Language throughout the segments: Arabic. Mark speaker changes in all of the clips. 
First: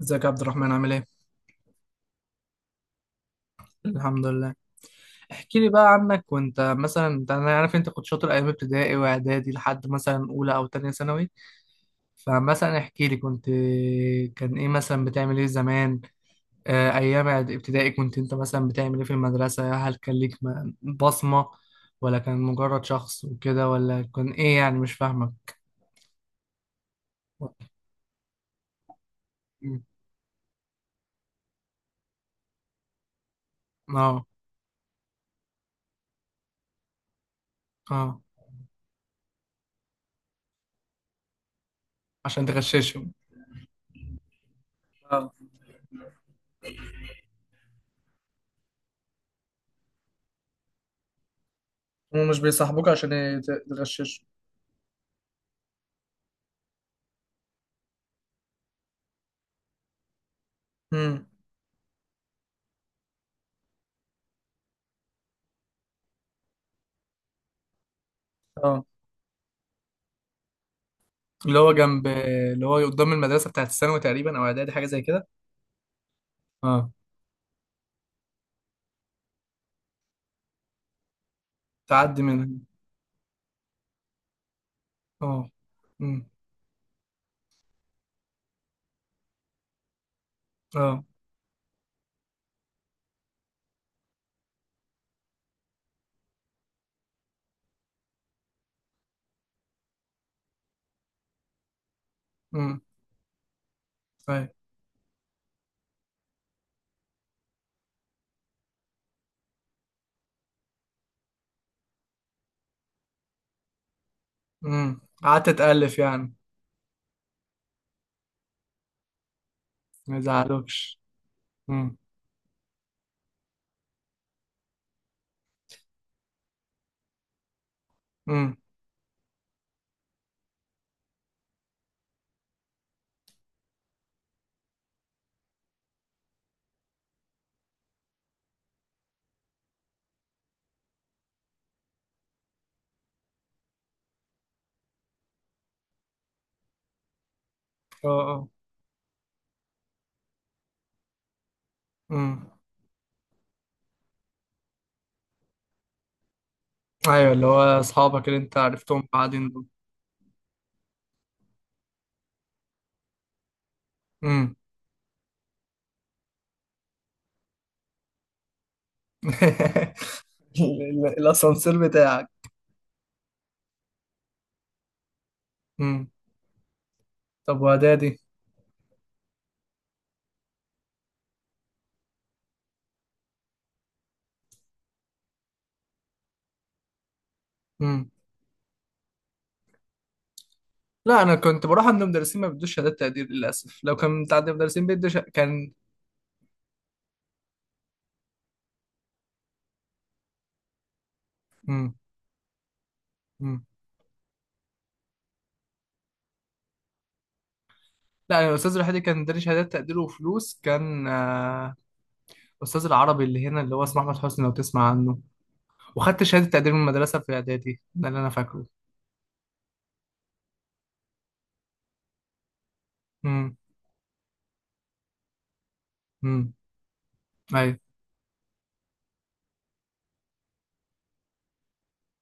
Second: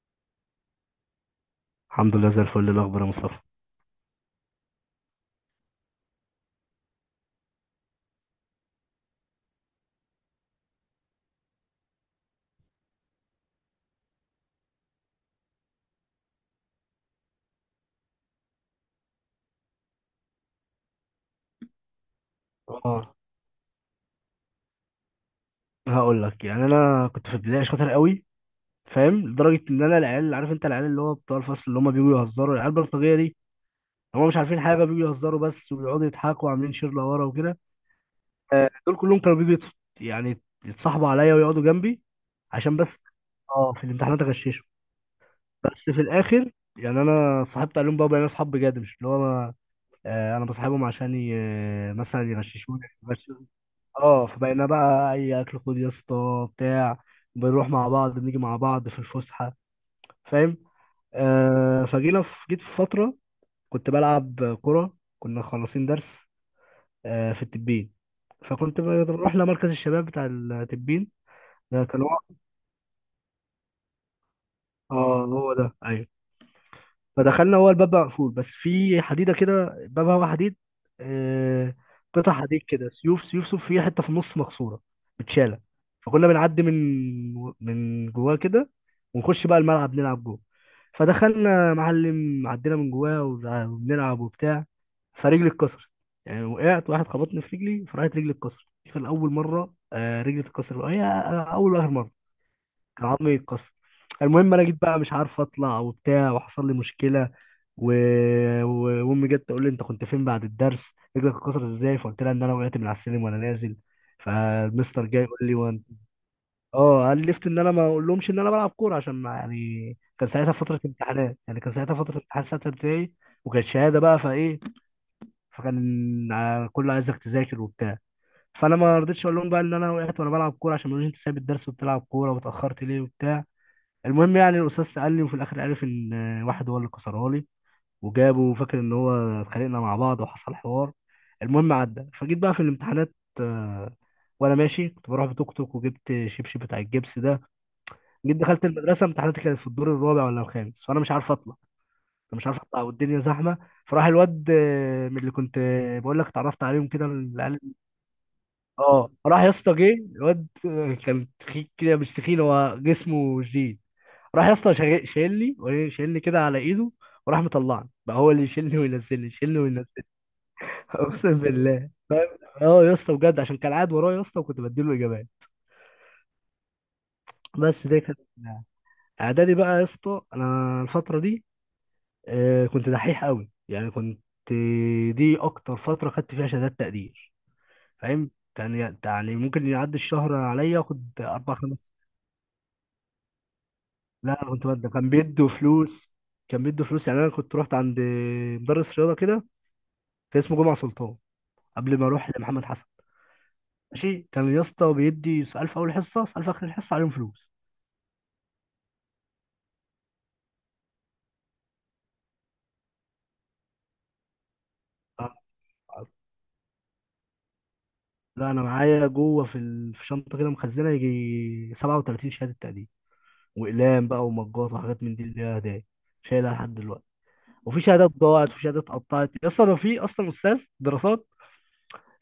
Speaker 1: ازيك يا عبد الرحمن، عامل ايه؟
Speaker 2: الحمد لله زي الفل. إيه الاخبار يا مصطفى؟
Speaker 1: الحمد لله. احكي لي بقى عنك. وانت مثلا انت انا عارف انت كنت شاطر ايام ابتدائي واعدادي لحد مثلا اولى او تانية ثانوي. فمثلا احكي لي كان ايه مثلا بتعمل ايه زمان؟ ايام ابتدائي انت مثلا بتعمل ايه في المدرسة؟ هل كان ليك بصمة، ولا كان مجرد
Speaker 2: اه
Speaker 1: شخص وكده، ولا كان ايه؟ يعني مش فاهمك.
Speaker 2: هقول لك، يعني انا كنت في البدايه شاطر قوي، فاهم؟ لدرجه
Speaker 1: مم.
Speaker 2: ان انا العيال، عارف انت، العيال اللي هو بتوع الفصل اللي هم بيجوا يهزروا، العيال البلطجيه دي،
Speaker 1: اه.
Speaker 2: هم مش عارفين حاجه، بيجوا يهزروا بس ويقعدوا يضحكوا وعاملين شير لورا وكده.
Speaker 1: اه.
Speaker 2: دول كلهم كانوا بيجوا يعني يتصاحبوا عليا ويقعدوا جنبي،
Speaker 1: عشان
Speaker 2: عشان بس
Speaker 1: تغششهم.
Speaker 2: اه في الامتحانات اغششهم.
Speaker 1: اه،
Speaker 2: بس في الاخر يعني انا اتصاحبت عليهم بقى، بقينا اصحاب بجد، مش اللي هو انا انا بصاحبهم عشان
Speaker 1: هم
Speaker 2: مثلا
Speaker 1: مش
Speaker 2: يغششوني.
Speaker 1: بيصاحبوك عشان
Speaker 2: اه
Speaker 1: تغششهم.
Speaker 2: فبقينا بقى اي اكل خد يا اسطى بتاع، بنروح مع بعض بنيجي مع بعض في الفسحه، فاهم. فجينا في جيت في فتره كنت بلعب كره، كنا خلصين درس في التبين، فكنت
Speaker 1: امم.
Speaker 2: بروح لمركز الشباب بتاع التبين.
Speaker 1: اللي هو
Speaker 2: ده كان
Speaker 1: جنب.
Speaker 2: هو.
Speaker 1: اللي هو قدام المدرسة بتاعت الثانوي تقريبا، أو إعدادي حاجة زي
Speaker 2: اه،
Speaker 1: كده.
Speaker 2: هو ده، ايوه.
Speaker 1: اه.
Speaker 2: فدخلنا، هو الباب بقى مقفول بس في حديده كده، بابها هو حديد، آه،
Speaker 1: تعدي
Speaker 2: قطع
Speaker 1: منها.
Speaker 2: حديد كده، سيوف سيوف سيوف، فيها حته في النص مكسوره
Speaker 1: اه.
Speaker 2: متشاله، فكنا
Speaker 1: أمم.
Speaker 2: بنعدي من جواه كده ونخش بقى الملعب نلعب جوه.
Speaker 1: اه.
Speaker 2: فدخلنا يا معلم عدينا من جواه وبنلعب وبتاع، فرجلي اتكسرت. يعني وقعت، واحد خبطني في رجلي، فراحت رجلي اتكسرت. دي كان اول مره رجلي اتكسرت هي، اول واخر مره
Speaker 1: أمم.
Speaker 2: كان عظمي اتكسر.
Speaker 1: أيوة.
Speaker 2: المهم انا جيت بقى مش عارف اطلع وبتاع، وحصل لي مشكله، و... وامي جت تقول لي انت كنت فين بعد الدرس، رجلك اتكسرت ازاي؟ فقلت لها ان انا وقعت من على السلم وانا نازل.
Speaker 1: أمم،
Speaker 2: فالمستر جاي يقول
Speaker 1: قعدت
Speaker 2: لي وان،
Speaker 1: تألف يعني.
Speaker 2: اه الفت ان انا ما اقولهمش ان انا بلعب كوره، عشان ما، يعني
Speaker 1: ما
Speaker 2: كان ساعتها فتره
Speaker 1: يزعلوكش.
Speaker 2: امتحانات، يعني كان ساعتها
Speaker 1: أمم.
Speaker 2: فتره امتحان سته ابتدائي، وكانت شهاده بقى، فايه، فكان كله عايزك تذاكر وبتاع.
Speaker 1: أمم.
Speaker 2: فانا ما رضيتش اقول لهم بقى ان انا وقعت وانا بلعب كوره، عشان ما يقولوش انت سايب الدرس وبتلعب كوره واتاخرت ليه وبتاع. المهم يعني الاستاذ قال لي، وفي الاخر عرف ان واحد هو اللي كسرها لي، وجابه، وفاكر ان هو اتخانقنا مع بعض وحصل حوار. المهم عدى. فجيت بقى في الامتحانات آه، وانا ماشي كنت بروح بتوك توك وجبت شبشب بتاع الجبس ده.
Speaker 1: اه.
Speaker 2: جيت
Speaker 1: اه.
Speaker 2: دخلت المدرسه، امتحاناتي كانت في الدور الرابع ولا الخامس، فانا مش عارف اطلع، انا مش
Speaker 1: أمم.
Speaker 2: عارف اطلع والدنيا زحمه. فراح الواد من اللي كنت بقول لك اتعرفت عليهم كده
Speaker 1: أيوة، اللي
Speaker 2: العيال.
Speaker 1: هو أصحابك اللي أنت عرفتهم
Speaker 2: اه راح
Speaker 1: بعدين
Speaker 2: يا
Speaker 1: دول.
Speaker 2: اسطى جه الواد كان تخين كده، مش تخين، هو جسمه جديد. راح يا
Speaker 1: أمم.
Speaker 2: اسطى شايلني شايلني كده على ايده، وراح مطلعني بقى، هو اللي يشيلني وينزلني، يشيلني وينزلني.
Speaker 1: ال-
Speaker 2: اقسم
Speaker 1: الأسانسير
Speaker 2: بالله،
Speaker 1: بتاعك.
Speaker 2: اه يا اسطى بجد، عشان كان قاعد ورايا يا اسطى وكنت بديله اجابات.
Speaker 1: أمم. طب
Speaker 2: بس دي كانت.
Speaker 1: وإعدادي؟
Speaker 2: اعدادي بقى يا اسطى انا الفتره دي كنت دحيح قوي، يعني كنت. دي اكتر فتره خدت فيها شهادات تقدير،
Speaker 1: أمم.
Speaker 2: فاهم، يعني ممكن يعدي الشهر عليا اخد
Speaker 1: لا، أنا
Speaker 2: اربع
Speaker 1: كنت بروح
Speaker 2: خمس.
Speaker 1: عند مدرسين ما بيدوش شهادات تقدير للأسف. لو كان بتاع
Speaker 2: لا
Speaker 1: عند
Speaker 2: انا كنت
Speaker 1: مدرسين
Speaker 2: بقدم،
Speaker 1: بيدوا
Speaker 2: كان
Speaker 1: شهادات
Speaker 2: بيدوا
Speaker 1: كان.
Speaker 2: فلوس، كان بيدوا فلوس. يعني انا كنت رحت عند مدرس رياضه كده، كان اسمه جمعه سلطان،
Speaker 1: أمم.
Speaker 2: قبل ما اروح لمحمد حسن. ماشي، كان يا اسطى بيدي سؤال في اول حصه، سؤال في اخر الحصه، عليهم فلوس.
Speaker 1: لا، يعني الاستاذ الوحيد اللي كان اداني شهادات تقدير وفلوس كان الاستاذ العربي اللي هنا، اللي هو اسمه احمد حسني، لو تسمع عنه. وخدت شهاده تقدير من المدرسه في اعدادي، ده اللي انا
Speaker 2: لا انا
Speaker 1: فاكره.
Speaker 2: معايا جوه في في شنطه كده مخزنه يجي 37 شهاده تقديم،
Speaker 1: امم.
Speaker 2: واقلام بقى ومجات وحاجات من دي اللي هي هدايا،
Speaker 1: امم.
Speaker 2: شايلها لحد دلوقتي.
Speaker 1: ايوه.
Speaker 2: وفي شهادات ضاعت وفي شهادات اتقطعت، اصلا في اصلا استاذ دراسات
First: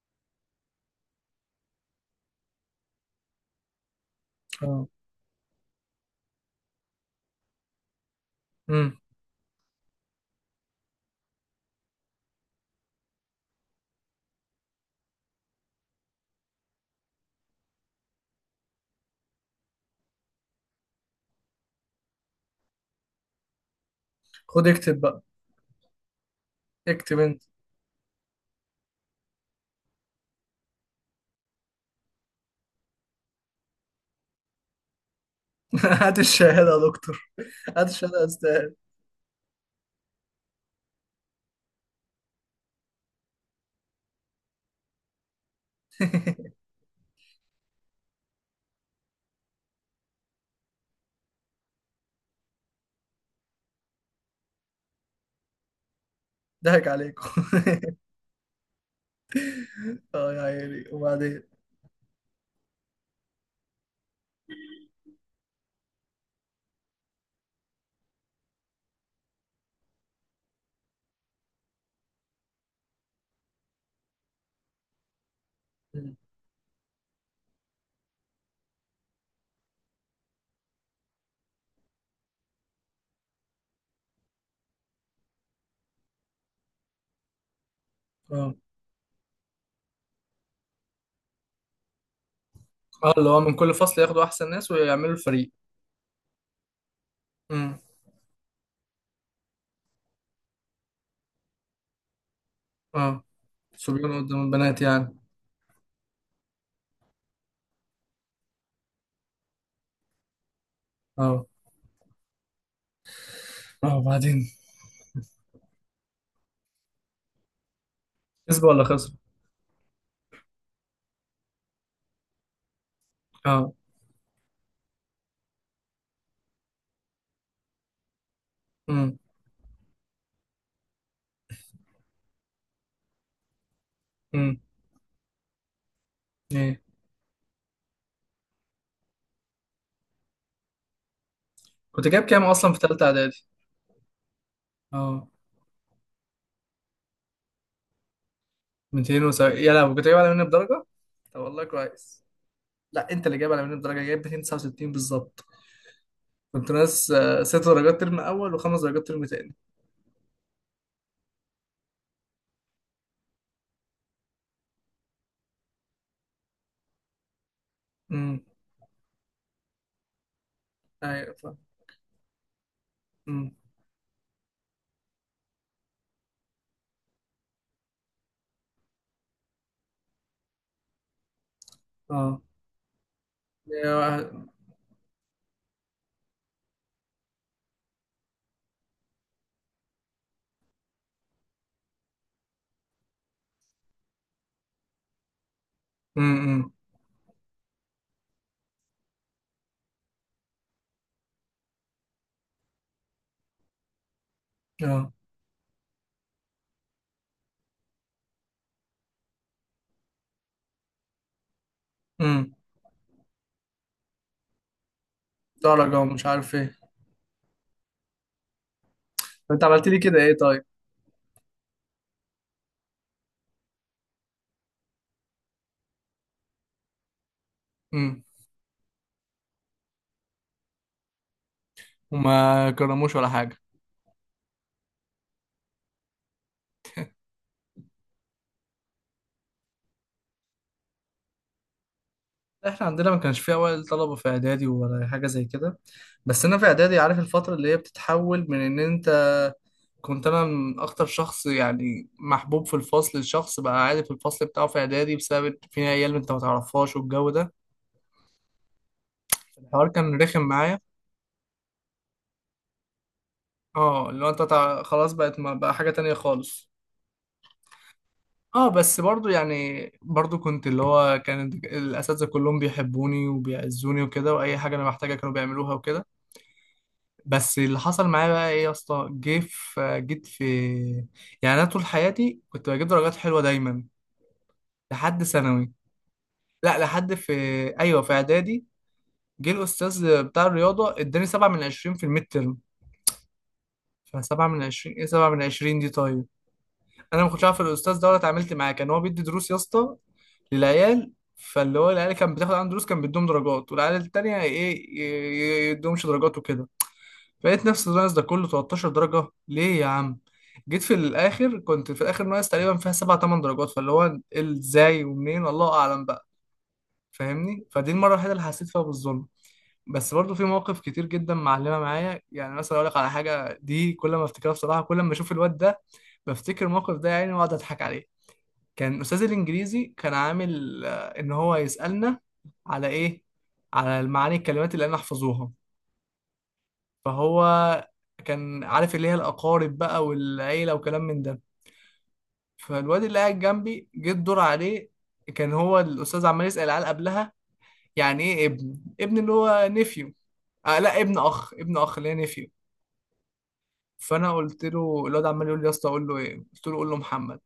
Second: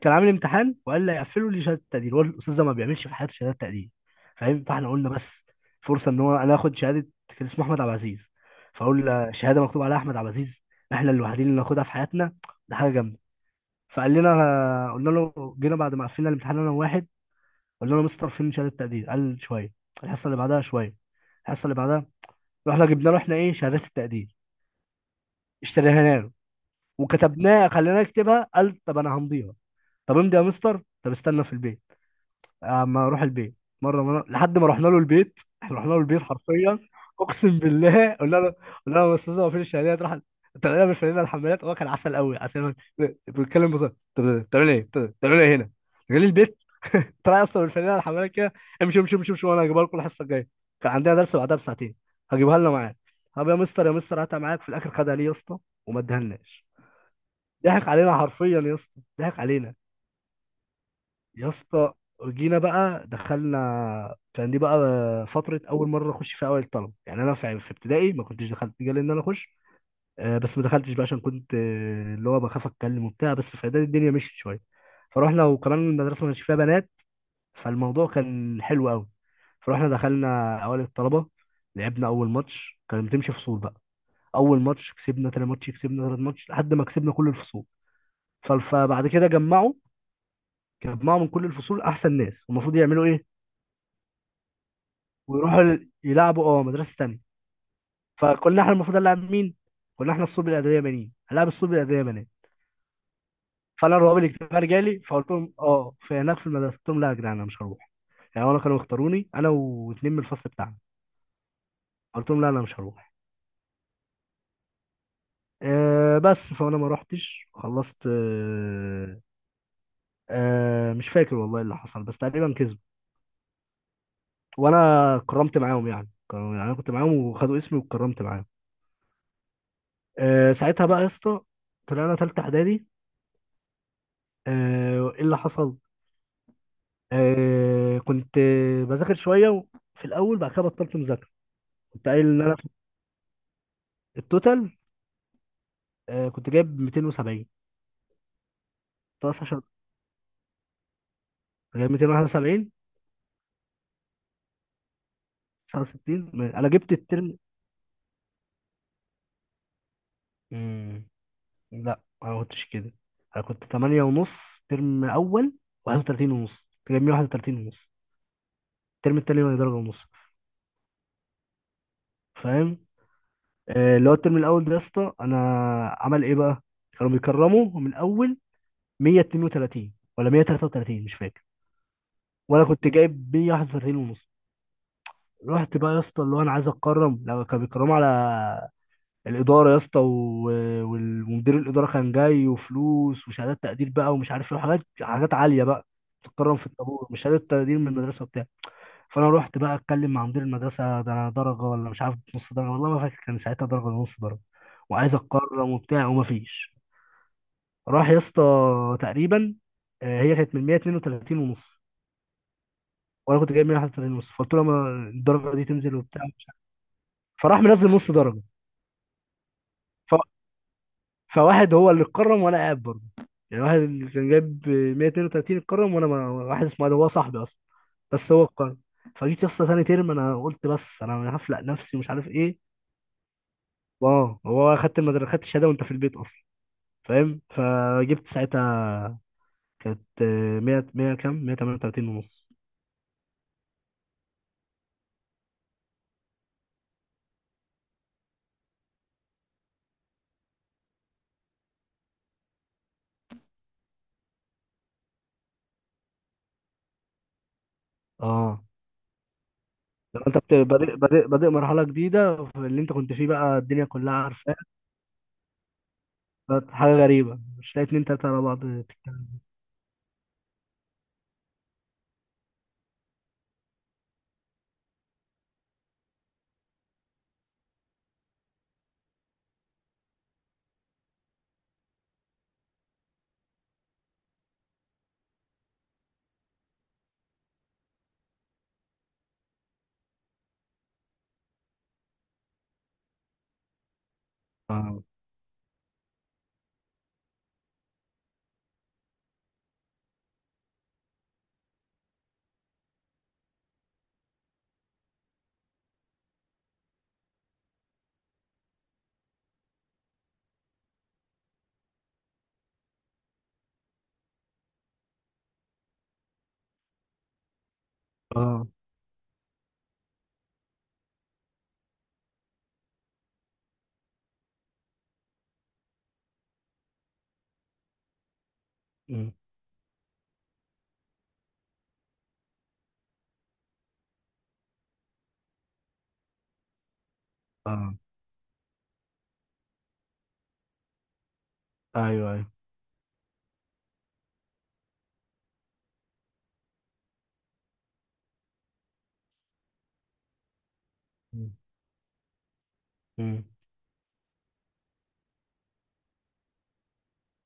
Speaker 2: كان عامل امتحان، وقال لي هيقفلوا لي شهاده تقدير، هو الاستاذ ده ما بيعملش في حياته شهادات تقدير، فاهم.
Speaker 1: اه.
Speaker 2: فاحنا قلنا بس فرصه ان هو انا اخد شهاده. كان اسمه احمد عبد العزيز،
Speaker 1: امم.
Speaker 2: فاقول له شهاده مكتوب عليها احمد عبد العزيز، احنا الوحيدين اللي ناخدها في حياتنا، ده حاجه جامده. فقال لنا، قلنا له جينا بعد ما قفلنا الامتحان انا وواحد، قلنا له مستر فيلم شهاده تقدير. قال شويه. الحصه اللي بعدها شويه. الحصه اللي بعدها. رحنا جبنا له احنا ايه، شهادات التقدير،
Speaker 1: خد اكتب بقى.
Speaker 2: اشتريها له،
Speaker 1: اكتب انت.
Speaker 2: وكتبناها خليناه يكتبها. قال طب انا همضيها. طب امضي يا مستر. طب استنى في البيت، اما اروح البيت. مره مره لحد ما رحنا له البيت، احنا رحنا له
Speaker 1: هات
Speaker 2: البيت
Speaker 1: الشهادة
Speaker 2: حرفيا،
Speaker 1: يا دكتور.
Speaker 2: اقسم
Speaker 1: هات
Speaker 2: بالله.
Speaker 1: الشهادة يا
Speaker 2: قلنا له،
Speaker 1: استاذ.
Speaker 2: قلنا له يا استاذ هو فين الشهادات؟ راح طلعنا بالفانله الحمالات، هو كان عسل قوي عسل، بيتكلم بصراحه. طب بتعمل ايه، طب بتعمل ايه هنا، جالي البيت؟ طلع اصلا بالفانله الحمالات كده، امشي امشي امشي امشي، وانا هجيبها لكم الحصه الجايه. كان عندنا درس بعدها بساعتين، هجيبها لنا معاك. طب يا مستر يا مستر هاتها معاك. في الاخر خدها ليه يا اسطى، وما ادهالناش.
Speaker 1: ضحك عليكم.
Speaker 2: ضحك علينا حرفيا يا اسطى، ضحك علينا
Speaker 1: اه يا عيني، وبعدين؟
Speaker 2: يا اسطى. جينا بقى دخلنا. كان دي بقى فترة أول مرة أخش فيها أوائل الطلبة، يعني أنا في ابتدائي ما كنتش دخلت، جالي إن أنا أخش، بس ما دخلتش بقى عشان كنت اللي هو بخاف أتكلم وبتاع، بس في إعدادي الدنيا مشيت شوية. فروحنا، وكمان المدرسة ما كانش فيها بنات، فالموضوع كان حلو أوي. فروحنا دخلنا أوائل الطلبة. لعبنا أول ماتش، كان بتمشي فصول بقى، أول ماتش كسبنا، تاني ماتش كسبنا، تالت ماتش، لحد ما كسبنا كل الفصول.
Speaker 1: اه.
Speaker 2: فبعد كده جمعوا من كل الفصول أحسن ناس، والمفروض يعملوا
Speaker 1: اه،
Speaker 2: إيه،
Speaker 1: اللي هو من كل فصل ياخدوا احسن ناس ويعملوا الفريق.
Speaker 2: ويروحوا يلعبوا مدرسه تانيه.
Speaker 1: امم.
Speaker 2: فكنا احنا المفروض نلعب مين؟ كنا احنا الصلب الادبيه بنين، هنلعب الصلب الادبيه بنات.
Speaker 1: اه،
Speaker 2: فانا
Speaker 1: صبيان
Speaker 2: الرواب
Speaker 1: قدام
Speaker 2: الاجتماعي
Speaker 1: البنات
Speaker 2: رجالي،
Speaker 1: يعني.
Speaker 2: فقلت لهم في هناك في المدرسه، قلت لهم لا يا جدعان انا مش هروح. يعني انا كانوا يختاروني انا واتنين من الفصل بتاعنا.
Speaker 1: اه.
Speaker 2: قلت لهم لا انا مش هروح.
Speaker 1: اه، وبعدين؟
Speaker 2: أه بس فانا ما رحتش، خلصت.
Speaker 1: كسبوا ولا خسروا؟
Speaker 2: أه مش فاكر والله إيه اللي حصل، بس تقريبا كسبوا،
Speaker 1: اه.
Speaker 2: وانا اتكرمت معاهم، يعني كانوا، يعني انا كنت معاهم وخدوا اسمي واتكرمت معاهم.
Speaker 1: امم.
Speaker 2: أه ساعتها بقى يا اسطى طلعنا تالتة اعدادي.
Speaker 1: امم.
Speaker 2: ايه اللي حصل؟
Speaker 1: ايه؟
Speaker 2: كنت بذاكر شويه في الاول، بعد كده بطلت مذاكره.
Speaker 1: كنت
Speaker 2: كنت
Speaker 1: جايب
Speaker 2: قايل ان
Speaker 1: كام
Speaker 2: انا.
Speaker 1: اصلا في ثالثه اعدادي؟
Speaker 2: في التوتال
Speaker 1: اه.
Speaker 2: كنت جايب 270. بلس عشان
Speaker 1: 270؟ يا لهوي، كنت جايب اعلى مني بدرجه. طب والله
Speaker 2: جايب
Speaker 1: كويس.
Speaker 2: 271،
Speaker 1: لا، انت اللي جايب اعلى مني بدرجه، جايب 269 بالظبط.
Speaker 2: 69 انا
Speaker 1: كنت
Speaker 2: جبت
Speaker 1: ناس
Speaker 2: الترم.
Speaker 1: 6 درجات ترم اول، وخمس درجات ترم تاني.
Speaker 2: مم. لا انا ما كنتش كده، انا كنت 8 ونص ترم اول، 31 ونص كنت جايب 131 ونص
Speaker 1: امم.
Speaker 2: الترم التاني، وانا درجه ونص بس،
Speaker 1: ايوه فاهم.
Speaker 2: فاهم.
Speaker 1: امم.
Speaker 2: اللي هو الترم الاول ده يا اسطى، انا عمل ايه بقى، كانوا بيكرموا من اول 132 ولا 133 مش فاكر،
Speaker 1: اه.
Speaker 2: وانا كنت جايب 141 ونص. رحت بقى يا اسطى اللي هو انا عايز اتكرم، لو كانوا بيكرموا على الاداره يا اسطى، ومدير الاداره كان جاي، وفلوس وشهادات تقدير بقى ومش عارف ايه وحاجات، حاجات عاليه بقى، تتكرم في
Speaker 1: امم.
Speaker 2: الطابور، مش شهاده تقدير من المدرسه وبتاع. فانا رحت بقى اتكلم مع مدير المدرسه، ده انا درجه ولا مش عارف نص درجه، والله ما فاكر كان ساعتها درجه ولا نص درجه،
Speaker 1: اه.
Speaker 2: وعايز اتكرم وبتاع، ومفيش. راح يا اسطى تقريبا هي كانت من 132 ونص،
Speaker 1: امم.
Speaker 2: وانا كنت جايب 181 ونص، فقلت له ما الدرجه دي تنزل
Speaker 1: درجه
Speaker 2: وبتاع
Speaker 1: ومش
Speaker 2: مش
Speaker 1: عارف
Speaker 2: عارف.
Speaker 1: ايه.
Speaker 2: فراح منزل نص درجه.
Speaker 1: طب انت عملت لي
Speaker 2: ف...
Speaker 1: كده ايه طيب؟
Speaker 2: فواحد هو اللي اتكرم، وانا قاعد برضه، يعني واحد اللي كان جايب 132 اتكرم، وانا ما... واحد اسمه علي هو صاحبي اصلا،
Speaker 1: امم.
Speaker 2: بس هو اتكرم. فجيت يا اسطى تاني ترم، انا قلت بس انا هفلق نفسي ومش عارف ايه.
Speaker 1: وما كرموش ولا حاجه؟
Speaker 2: اه هو خدت المدرسه خدت الشهاده وانت في البيت اصلا، فاهم. فجبت ساعتها، كانت 100، 100 كام، 138 ونص.
Speaker 1: احنا عندنا ما كانش فيه اوائل طلبه في اعدادي ولا حاجه زي كده. بس انا في اعدادي عارف الفتره اللي هي بتتحول من ان انت. كنت انا من اكتر شخص يعني محبوب في الفصل، الشخص بقى عادي في الفصل بتاعه في اعدادي، بسبب إن في عيال انت ما تعرفهاش والجو ده.
Speaker 2: اه
Speaker 1: الحوار
Speaker 2: لو
Speaker 1: كان
Speaker 2: انت
Speaker 1: رخم
Speaker 2: بت-
Speaker 1: معايا.
Speaker 2: بادئ بادئ بادئ مرحله جديده في اللي انت كنت فيه، بقى الدنيا
Speaker 1: اه،
Speaker 2: كلها
Speaker 1: اللي هو انت
Speaker 2: عارفه.
Speaker 1: خلاص بقت، ما بقى حاجه تانية خالص.
Speaker 2: بالظبط، حاجة غريبة، مش لاقي اتنين تلاتة على بعض
Speaker 1: اه بس برضو،
Speaker 2: تتكلم.
Speaker 1: يعني برضو كنت اللي هو كان الاساتذه كلهم بيحبوني وبيعزوني وكده، واي حاجه انا محتاجها كانوا بيعملوها وكده. بس اللي حصل معايا بقى ايه يا اسطى، جه في جيت في يعني انا طول حياتي كنت بجيب درجات حلوه دايما لحد ثانوي. لا، لحد في. ايوه، في اعدادي. جه الاستاذ بتاع الرياضه اداني سبعة من عشرين في الميد ترم. فسبعة من عشرين، ايه سبعة من عشرين دي طيب؟ انا ما كنتش عارف الاستاذ ده ولا اتعاملت معاه. كان هو بيدي دروس يا اسطى للعيال، فاللي هو العيال كان بتاخد عنده دروس كان بيدوهم درجات، والعيال التانية ايه يدوهمش درجات وكده. فلقيت نفسي ناقص ده كله 13 درجة. ليه يا عم؟ جيت في الآخر، كنت في الآخر ناقص تقريبا فيها 7 8 درجات. فاللي هو ازاي ومنين، الله أعلم بقى. فاهمني، فدي المرة الوحيدة اللي
Speaker 2: اه.
Speaker 1: حسيت فيها بالظلم. بس برضه في مواقف كتير جدا معلمة معايا. يعني مثلا أقول لك على حاجة، دي كل ما أفتكرها بصراحة، كل ما أشوف الواد ده بفتكر الموقف ده، يعني وأقعد أضحك عليه. كان أستاذ
Speaker 2: مم.
Speaker 1: الإنجليزي كان عامل إن هو يسألنا على إيه؟ على معاني الكلمات اللي أنا أحفظوها. فهو
Speaker 2: اه،
Speaker 1: كان عارف اللي هي الأقارب بقى والعيلة وكلام من ده.
Speaker 2: ايوه ايوه.
Speaker 1: فالواد اللي قاعد جنبي جه الدور عليه. كان هو الأستاذ عمال يسأل العيال قبلها، يعني إيه ابن؟ ابن اللي هو نفيو. آه لا، ابن أخ،
Speaker 2: مم.
Speaker 1: ابن أخ اللي هي نفيو.
Speaker 2: مم.
Speaker 1: فأنا قلت له، الواد عمال يقول لي يا اسطى أقول له إيه؟ قلت له قول له محمد.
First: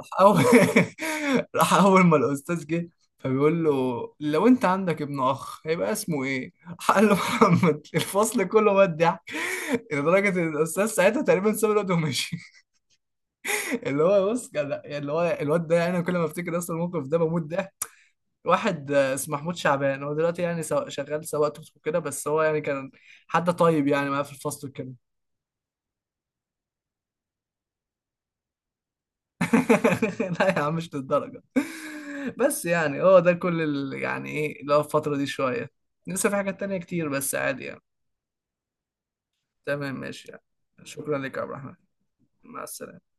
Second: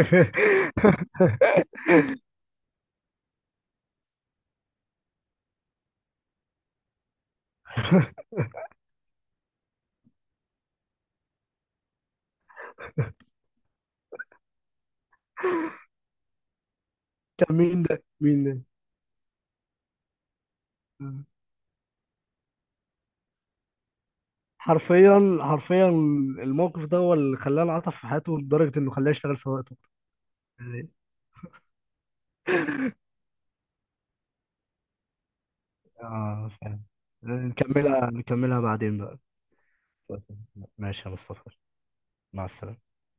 Speaker 1: راح اول راح اول ما الاستاذ جه فبيقول له، لو انت عندك ابن اخ هيبقى اسمه ايه؟ راح قال له محمد. الفصل كله مات ضحك، لدرجه ان الاستاذ ساعتها تقريبا ساب الواد ومشي. اللي هو بص، كان اللي هو الواد ده، يعني انا كل ما افتكر اصلا الموقف ده بموت.
Speaker 2: كان
Speaker 1: ده
Speaker 2: مين ده؟ مين ده؟
Speaker 1: واحد اسمه محمود شعبان، هو دلوقتي يعني
Speaker 2: آه.
Speaker 1: شغال سواق توك توك كده. بس هو يعني كان حد طيب يعني، معاه في الفصل وكده.
Speaker 2: حرفيا حرفيا، الموقف ده هو اللي خلاه انعطف في حياته، لدرجة انه خلاه يشتغل سواق توك
Speaker 1: لا يا عم،
Speaker 2: توك.
Speaker 1: مش للدرجة. بس يعني هو ده كل يعني ايه اللي هو الفترة دي شوية. لسه في
Speaker 2: اه،
Speaker 1: حاجات تانية
Speaker 2: فاهم.
Speaker 1: كتير بس عادي يعني.
Speaker 2: نكملها نكملها بعدين بقى.
Speaker 1: تمام ماشي يعني.
Speaker 2: ماشي يا
Speaker 1: شكرا لك يا عبد
Speaker 2: مصطفى.
Speaker 1: الرحمن.
Speaker 2: مع
Speaker 1: مع
Speaker 2: السلامة.
Speaker 1: السلامة.